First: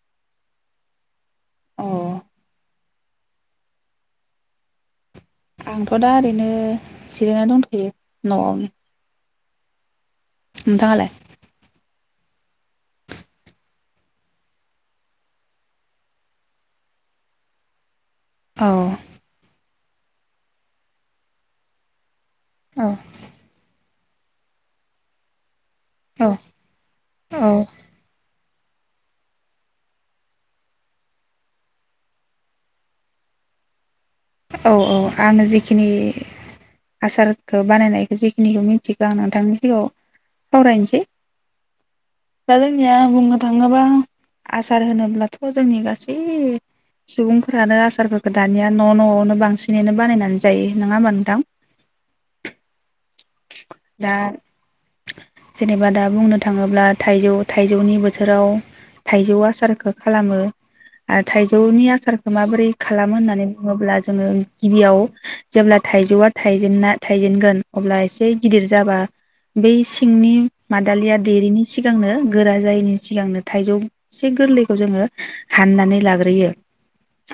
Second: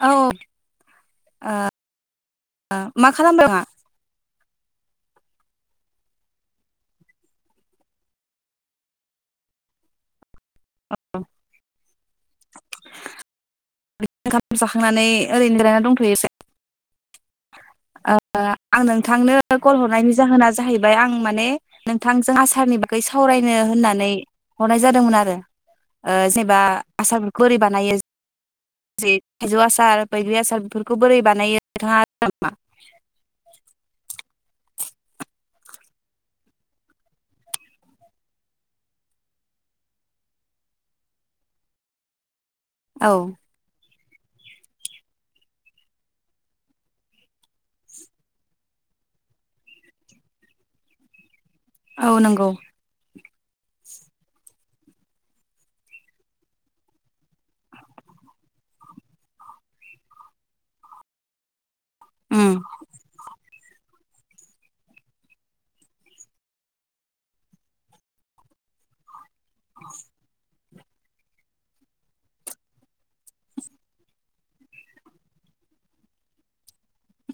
औ अ [inaudible] अ मा खालामदों? आ आंथ दा ओरैनो जिरायना दंथयो नआवनो नोंथाङालाइ? [unintelligible] जाखांनानै ओरैनो जिरायनानै दंथयो एसे। आ अ औ आं नोंथांनो कल हरनायनि जाहोना जाहैबाय आं माने नोंथां जों आसारनि औ बागै सावरायनो होननानै हरनाय जादोंमोन आरो ओ औ जेनेबा आसारफोरखौ औ ओरै बानायो थाइजौ आसार बैग्रि आसार बेफोरखौ बोरै बानायो नोंथाङा [unintelligible] औ औ आङो जिखिनि आसारखौ बानायनायखौ जेखिनिखौ मिथिगो आं नोंथांनि सिगाङाव सावरायनोसै दा जोंनिया औ बुंनो थाङोब्ला आसार होनोब्लाथ जोंनि गासै सुबुंफोरानो आसारफोरखौ दानिया न न आवनो बांसिनैनो बानायनानै जायो नङा होमबा नोंथां? औ नंगौ। दा जेनेबा दा बुंनो थाङोब्ला थाइजौ थाइजौनि बोथोराव थाइजौ आसारखौ खालामो आरो थाइजौनि आसार सारखौ उम माबोरै खालामो होननानै बुङोब्ला जोङो गिबियाव जेब्ला थाइजौआ थाइजेना थाइजेनगोन अब्ला एसे गिदिर जाबा बै सिंनि मादालिया देरिनि सिगांनो गोरा जायैनि सिगांनो थाइजौ इसे गोरलैखौ जोङो हाननानै लाग्रोयो।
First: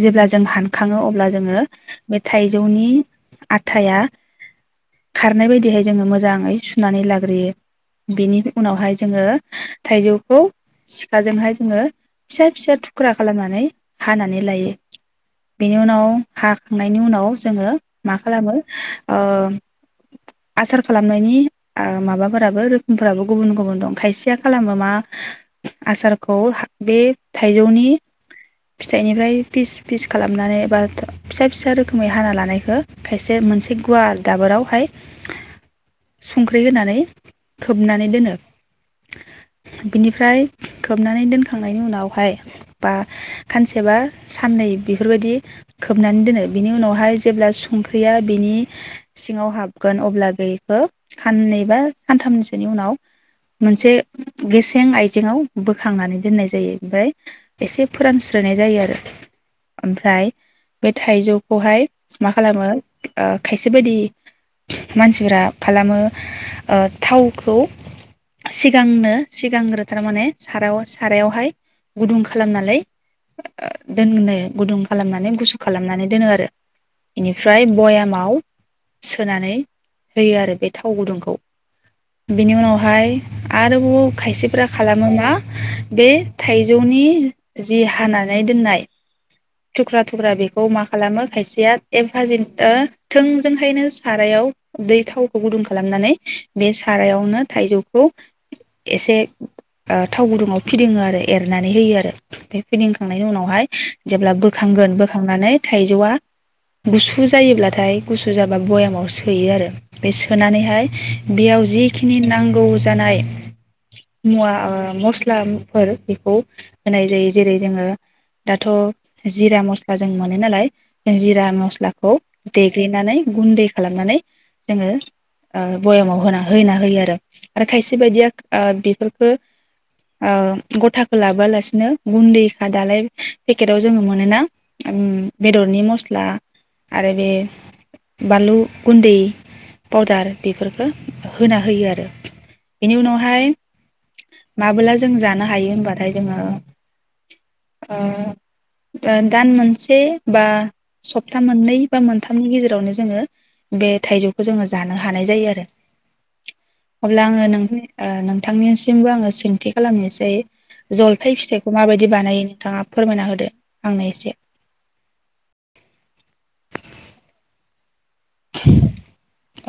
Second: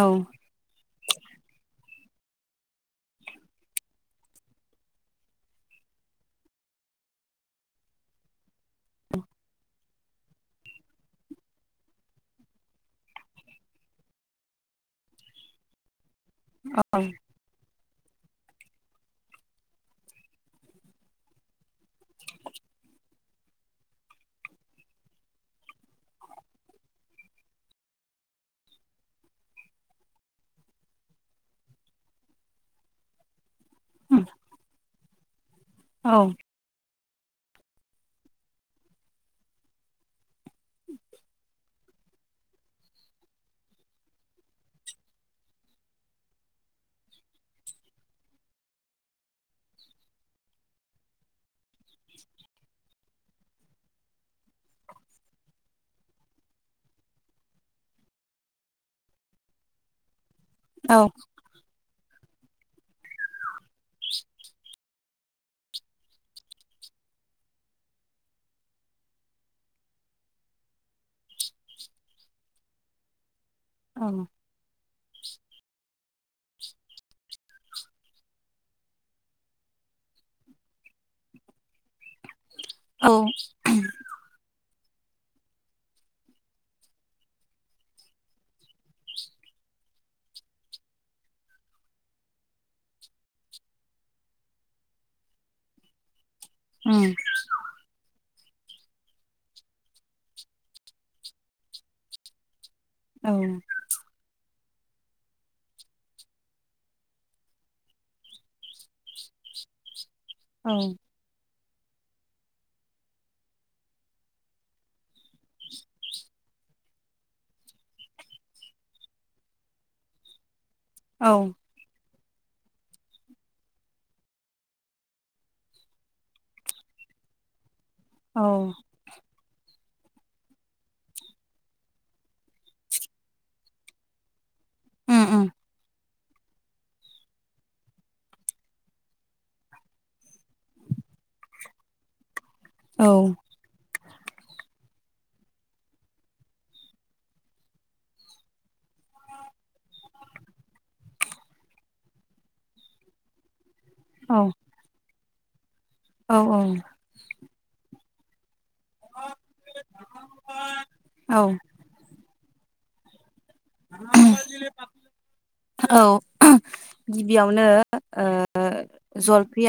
औ जेब्ला जों हानखाङो अब्ला जोङो मे थाइजौनि आथाया खारनाय बायदिहाय जोङो मोजाङै सुनानै लाग्रोयो बेनि उनावहाय जोङो थाइजौखौ सिखाजोंहाय जोङो फिसा फिसा थुख्रा खालामनानै हानानै लायो। बेनि उनाव औ हाखांनायनि उनाव जोङो मा खालामो ओ आसार खालामनायनि ओ माबाफोराबो रोखोमफोराबो गुबुन गुबुन दं खायसेया खालामो मा आसारखौ बे थाइजौनि फिथाइनिफ्राय फिस फिस खालामनानै एबा फिसा फिसा रोखोमै हाना लानायखौ खायसे मोनसे गुवार उम दाबोराव फाय औ संख्रि होनानै खोबनानै दोनो बिनिफ्राय खोबनानै दोनखांनायनि उनावहाय बा खानसेबा साननै बेफोरबायदि खोबनानै दोनो बेनि उनावहाय जेब्ला संख्रैया बिनि सिङाव हाबगोन अब्ला बैखो खाननै बा खानथामैसोनि उनाव मोनसे गेसें आयजेंआव बोखांनानै दोननाय जायो ओमफ्राय एसे फोरानस्रोननाय जायो आरो ओमफ्राय बे औ थाइजौखौहाय मा खालामो ओ खायसे बायदि मानसिफोरा खालामो ओ थावखौ सिगांनो सिगांग्रो थारमाने सारायाव सारायावहाय गुदुं खालामनानै दोननो गुदुं खालामनानै गुसु खालामनानै दोनो आरो बेनिफ्राय बयामाव सोनानै होयो आरो बे थाव गुदुंखौ। बिनि उनावहाय औ आरोबाव खायसेफ्रा खालामो मा बे थाइजौनि जि हानानै दोननाय थुख्रा थुख्रा बेखौ मा खालामो खायसेया एगभाजैनो थोंजों हायनो सारायाव दै थावखौ गुदुं खालामनानै बे उम सारायावनो थाइजौखौ एसे ओ थाव गुदुङाव फिदिङो आरो एरनानै होयो आरो बे फिदिंखांनायनि औ उनावहाय जेब्ला बो खांगोन बोखांनानै थायजौआ गुसु जायोब्लाथाय गुसु गुसु जाबा भयामाव सोयो आरो बे औ सोनानैहाय बेयाव जिखिनि नांगौ जानाय मुवा ओ मस्लाफोर बेखौ होनाय जायो जेरै जोङो दाथ' जिरा मस्ला जों मोनो नालाय औ जिरा मस्लाखौ देग्लिनानै गुन्दै खालामनानै जोङो ओ बयामाव होना होना होयो आरो। आरो खायसे बायदिया औ ओ बिफोरखो ओ गथाखो लाबोआलासिनो गुन्दैखा दालाय पेकेटाव जोङो मोनोना ओम उम उम बेदरनि मस ला आरो बे बानलु गुन्दै फावदार बेफोरफोरखो होना होयो आरो बेनि औ उनावहाय माबोला जों जानो हायो होनबाथाय जोङो ओ ओ दान मोनसे बा सप्ता मोननै बा मोनथाम गेजेरावनो जोङो बे औ थाइजौखौ जोङो जानो हा हानाय जायो आरो औ अब्ला आङो नों [unintelligible] नि ओ नों नोथांनिसिमबो आङो सोंथि खालामनोसै औ जलफाय फिथाइखौ माबायदि बानायो? थाङा फोरमायना होदो। आंनो एसे [unintelligible] औ [unintelligible] गिबियावनो ओ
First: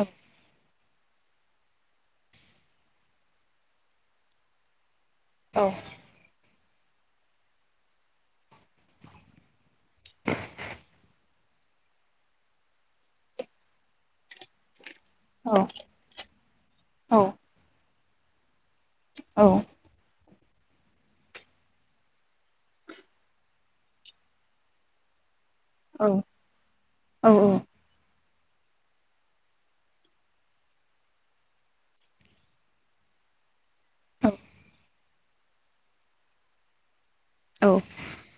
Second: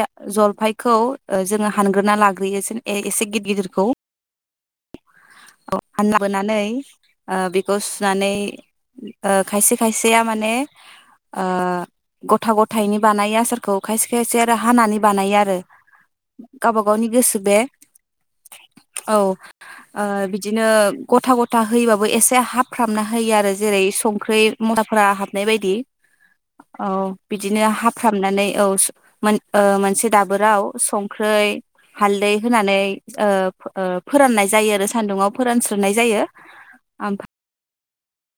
औ जलफाय खौ ओ जोङो हानग्रोना लाग्रोयो सिन ए-एसे गि-गिदिरखौ औ हानना [unintelligible] बोनानै ओ बेखौ सुनानै ओ खायसे खायसेया माने ओ गथा गथायनि बानाय आसारखौ खायसे खायसे आरो हानानै बानायो आरो गावबा गावनि गोसो बे ओ बिद बिदिनो गथा गथा होयोबाबो एसे हाबफ्रामना होयो आरो जेरै संख्रि मदाफोरा हाब नाय बायदि औ बिदिनो हाफ्राब नानोय औ सो मोन मोनसे दाबोराव संख्रै हालदै होनानै ओ फो ओ फोराननाय जायो आरो सान्दुङाव फोरानस्रोनाय जायो ओमफा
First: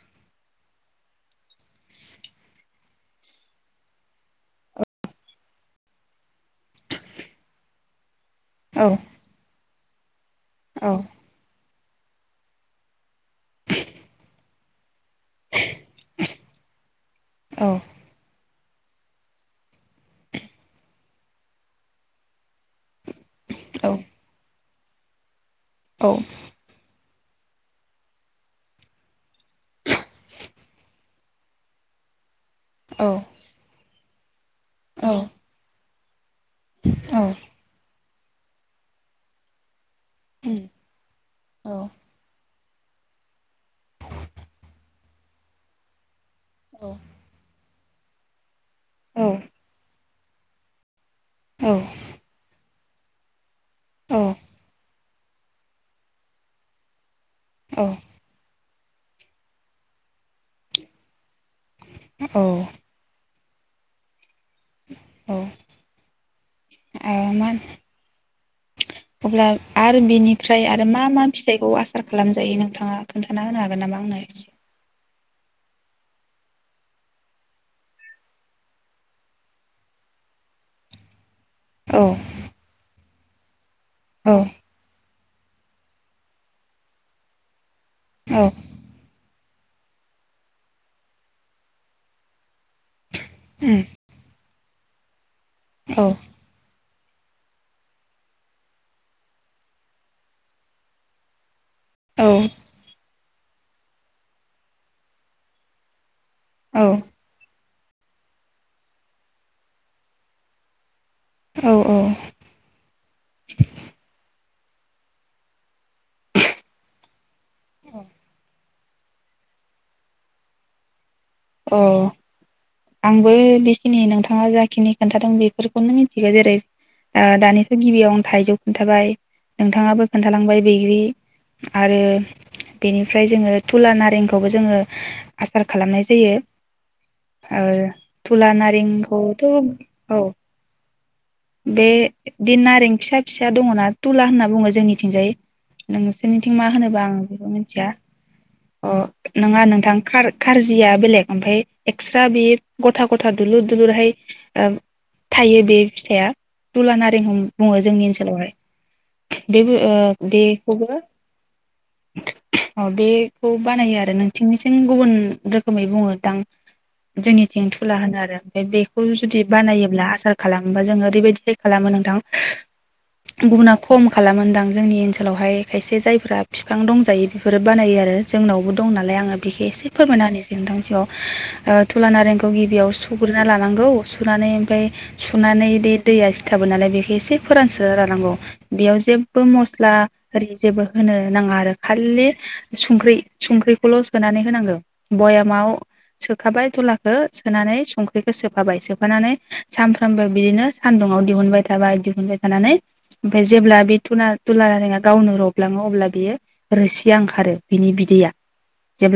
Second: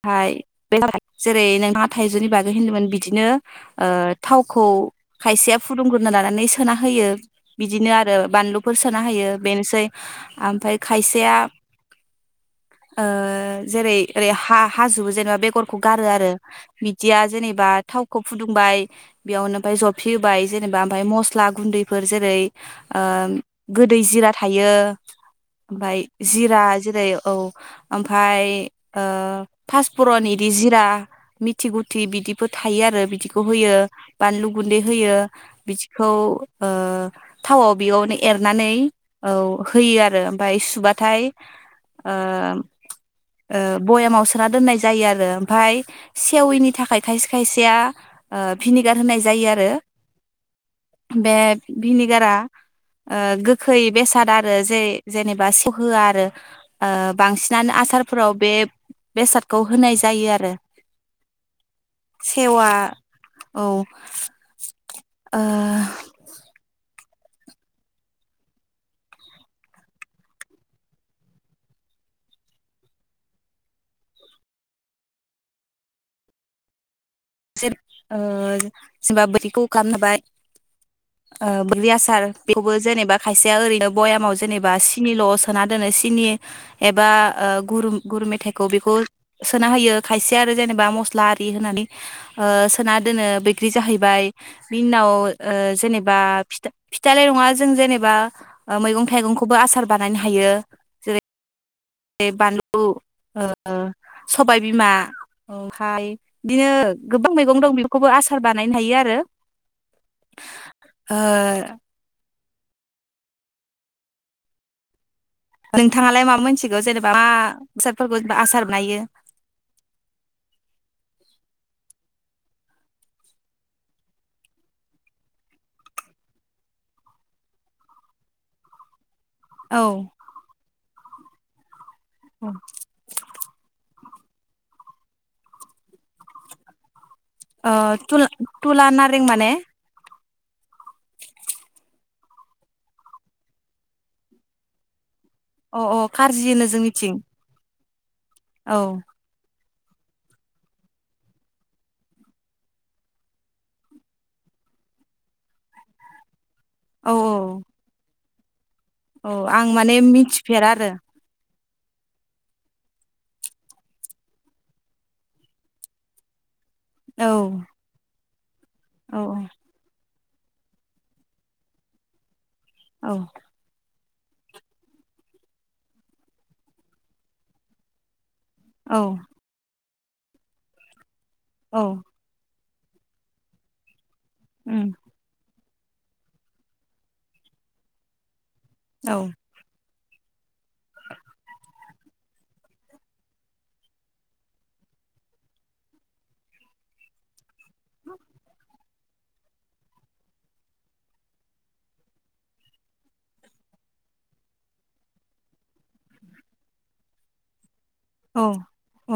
हाय बे जेरै नोंथाङा थाइजौनि बागै होनदोंमोन बिदिनो ओ थावखौ खायसेया फुदुंग्रोना लानानै सोना होयो बिदिनो आरो बानलुफोर सोना हायो बेनोसै ओमफ्राय खायसेया ओ जेरै ओरै हा हाजुब जेनेबा बेगरखौ गारो आरो बिदिया जेनेबा थावखौ फुदुं बाय बेयावनो ओमफ्राय जफि होबाय जेनेबा ओमफ्राय मस्ला गुन्दैफोर जेरै ओ गोदै जिरा थायो [unintelligible] ओमफ्राय जिरा जिरायो औ ओमफ्राय ओ फासफुरन इदि जिरा मिथि गुथि बिदि फोर थायो आरो बिदिखौ होयो। बानलु गुन्दै होयो बिदि खौ ओ थावाव बेयावनो एरनानै औ होयो आ रो ओमफ्राय सुबाथाय ओम ओ बयामाव सोना दोननाय जायो आरो रो ओमफाय सेवैनि थाखाय खायसे खायसेया ओ भिनेगार होनाय जायो आरो बे भिनिगारा ओ गोखै औ बेसाद आरो जे जेनेबा सेवहोया आरो ओ बांसिनानो औ आसारफोराव बे बेसादखौ होनाय जायो आरो सेवा औ। ओह ए मा अब्ला आरो बिनिफ्राय आरो मा मा फिथाइखौ आसार खालामजायो नोंथाङा खोन्थाना होनो हागोन नामा आंनो एसे? जेब ओ जेनोबा बोरैखौ खालाम हबाय ओ बैग्रि औ आसार बेवबो जेनोबा खायसेया ओरैनो औ बयामाव जेनोबा सिनिल सो सोना दोनो सिनि एबा ओ गुरु गुर औ मेथाइखौ बेखौ सोना होयो खायसे आरो जेनेबा मस्ला आरि होनानै ओ सोना दोनो बैग्रि जाहैबाय बिनि उनाव ओ औ जेनोबा फिथा फिथाइल' नङा जों जेनोबा ओ मैगं थाइगंखौबो आसार बानायनो हायो। जेरै बे बानलु ओ ओ सबाय बिमा ओमफाय दिनो गोबां मैगं दं बे खौबो आसार बानायनो हायो आरो ओ औ नोंथाङालाय मा मिथिगौ जेनेबा मा औ बेसादफोरखौ आसार बानायो? अ आंबो बेखिनि नोंथाङा जाखिनि खोन्थादों बेफोरखौनो मिथिगौ जेरै दानिथ गिबियाव थाइजौ खोन्थाबाय औ नोंथाङाबो खोन्थालांबाय बैग्रि आरो ओ बेनिफ्राय जोङो थुला नारें खौबो जोङो आसार खालामनाय जायो आ तुला थुला तुला नारें नारेंखौथ माने औ बे बिदि नारें फिसा फिसा दङना थुला होनना बुङो जोंनिथिंजाय अ अ खारजि नोंसोरनिथिं होनो मा होनोबा जोंनिथिं आं बेखौ मिथिया औ अ नङा नों थां खार-खारजि जिया बेलेग ओमफाय एक्सट्रा बे गथा गथा दुलुर दुलुरहाय थायो बे फिथाइया थुला औ नारें होम बुङो जोंनि ओन सोलावहाय। औ आं माने मिथिफेरा आरो अ बेखौ बानायो आरो नोंसिनिसिम गुबुन रो खोमै बुङोदां जोंनिथिं थुला होनो आरो बे बेखौ औ जुदि बानायोब्ला आसार खालामोबा जोङो ओरैबायदिहाय खालामो नोंथां औ गुबुनाग खम खालामोदां जोंनि ओनसोलावहाय खायसे जायफ्रा बिफां दंजायो बेफोरो बानायो आरो जोंनावबो दं औ नालाय आङो बेखेसो फोरमायना होनि नोंथांनि सिगाङाव ओ औ थुला नारेंखौ गि बेयाव सुग्रोना लानांगौ सुनानै ओमफ्राय उम सुनानै बे दैया सिथाबो नालाय बेखौ एसे फोरानस्रोना रानांगौ। बेयाव औ जेबो मस्ला आरि जेबो होनो नाङा आरो खालि संख्रि संख्रिखौल सोनानै होनांगौ। भयामाव सोखाबाय दुलाखौ सोनानै संख्रिखौ सोफाबाय सोब माबानानै सानफ्रामबो बिदिनो सान्दुंङाव दिहुनबाय थाबाय दिहुनबाय थानानै ओमफ्राय जेब्ला बेु थुला थुला नारेङा गावनो रबलाङो अब्ला बियो रोसिया ओंखारो। बिनि बिदैया औ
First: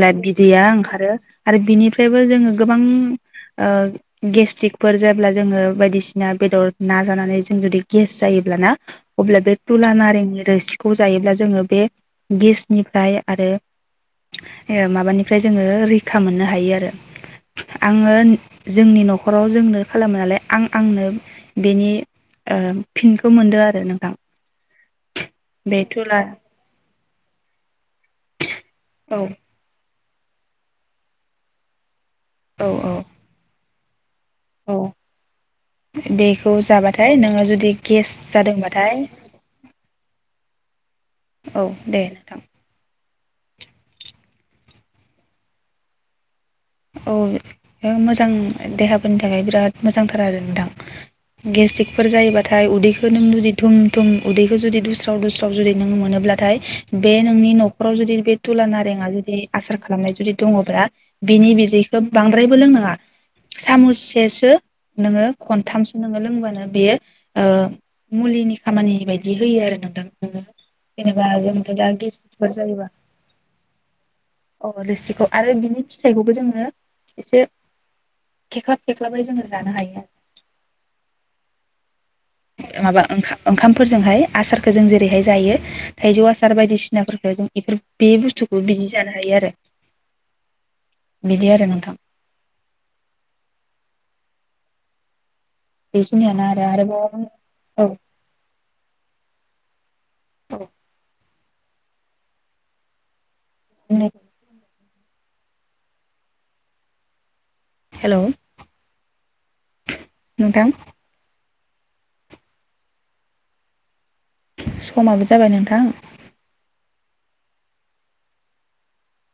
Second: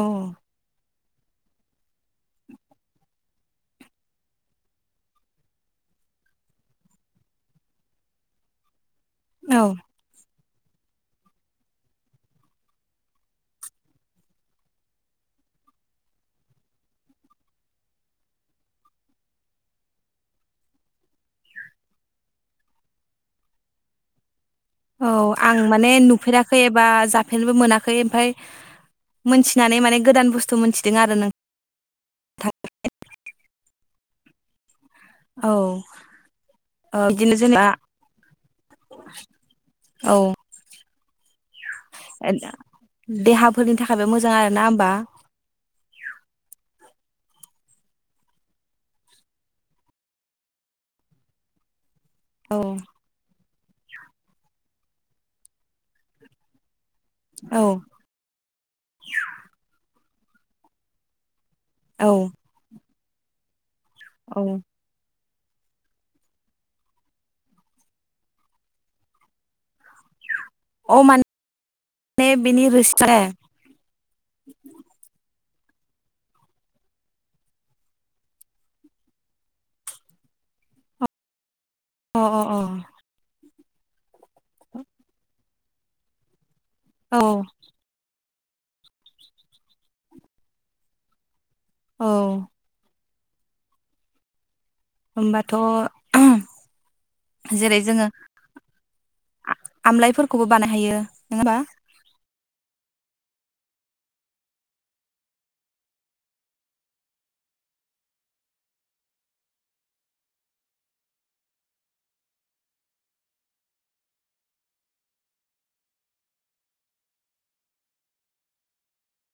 औ बिदैया ओं खारो आरो बिनिफ्रायबो जोङो गोबां गेस्टिरिकफोर जायोब्ला जोङो बायदिसिना बेदर ना जानानै जों जुदि गेस जायोब्लाना अब्ला बे औ थुला नारें रोसिखौ जायोब्ला जोङो बे गेसनिफ्राय आरो माबानिफ्राय जोङो रैखा मोननो हायो आरो आङो जोंनि नखराव जोंनो खालामो नालाय आं आंनो बेनि फिनखौ मोनदों आरो नोंथां औ आं बे माने तुला नुफेराखै एबा जाफेननोबो मोना खै ओमफ्राय औ मोनथिनानै माने गोदान बुस्थु मोनथिदों आरो नों औ औ औ औ बेखौ ओ जाबाथाय बिदिनो नोङो जेनेबा जुदि गेस जादोंबाथाय औ औ दे नोंथां देहाफोरनि थाखायबो मोजां आरो ना होमबा? औ मोजां देहाफोरनि थाखाय बिराद मोजांथार आरो नोंथां गेस्ट्रिक फोर औ जायोबाथाय उदैखौ नों जुदि थुम थुम उदैखौ जुदि दुस्राव दुस्राव जुदि नोङो मोनोब्लाथाय बे नोंनि औ नखराव जुदि बे थुल नारेङा जुदि आसार खालामनाय जुदि दङब्ला बिनि बिदैखौ औ बांद्रायबो लोंनाङा औ सामुससेसो नोङो खनथामसो नोङो लोंबानो बेयो मुलिनि खामानि बायदि होयो आरो नोंथां। अ जेनबा माने जोंथ दा गेसटिकफोर बेनि जायोब्ला रोसि अ रोसिखौ आरो बिनि फिथाइखौबो जोङो एसे खेख्लाब खेख्लाबै जोङो जानो हायो आरो अ अ अ माबा ओंखा ओंखामफोरजोंहाय आसारखौ जों जेरैहाय जायो थाइजौ आ सार औ बायदिसिनाफोरखौ जों बेफोर बे बुस्थु बे बिदि जानो हायो आरो बिदि आं औ [inaudible] बे खिनियानो आरो आरोबाव जेरै औ आमलाायफोरखौबो औ बानाय हायो [inaudible] [inaudible] हेल नोंथां समाबो जाबाय नोंथां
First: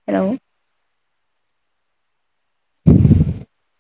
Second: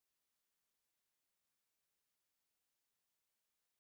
हेल [inaudible]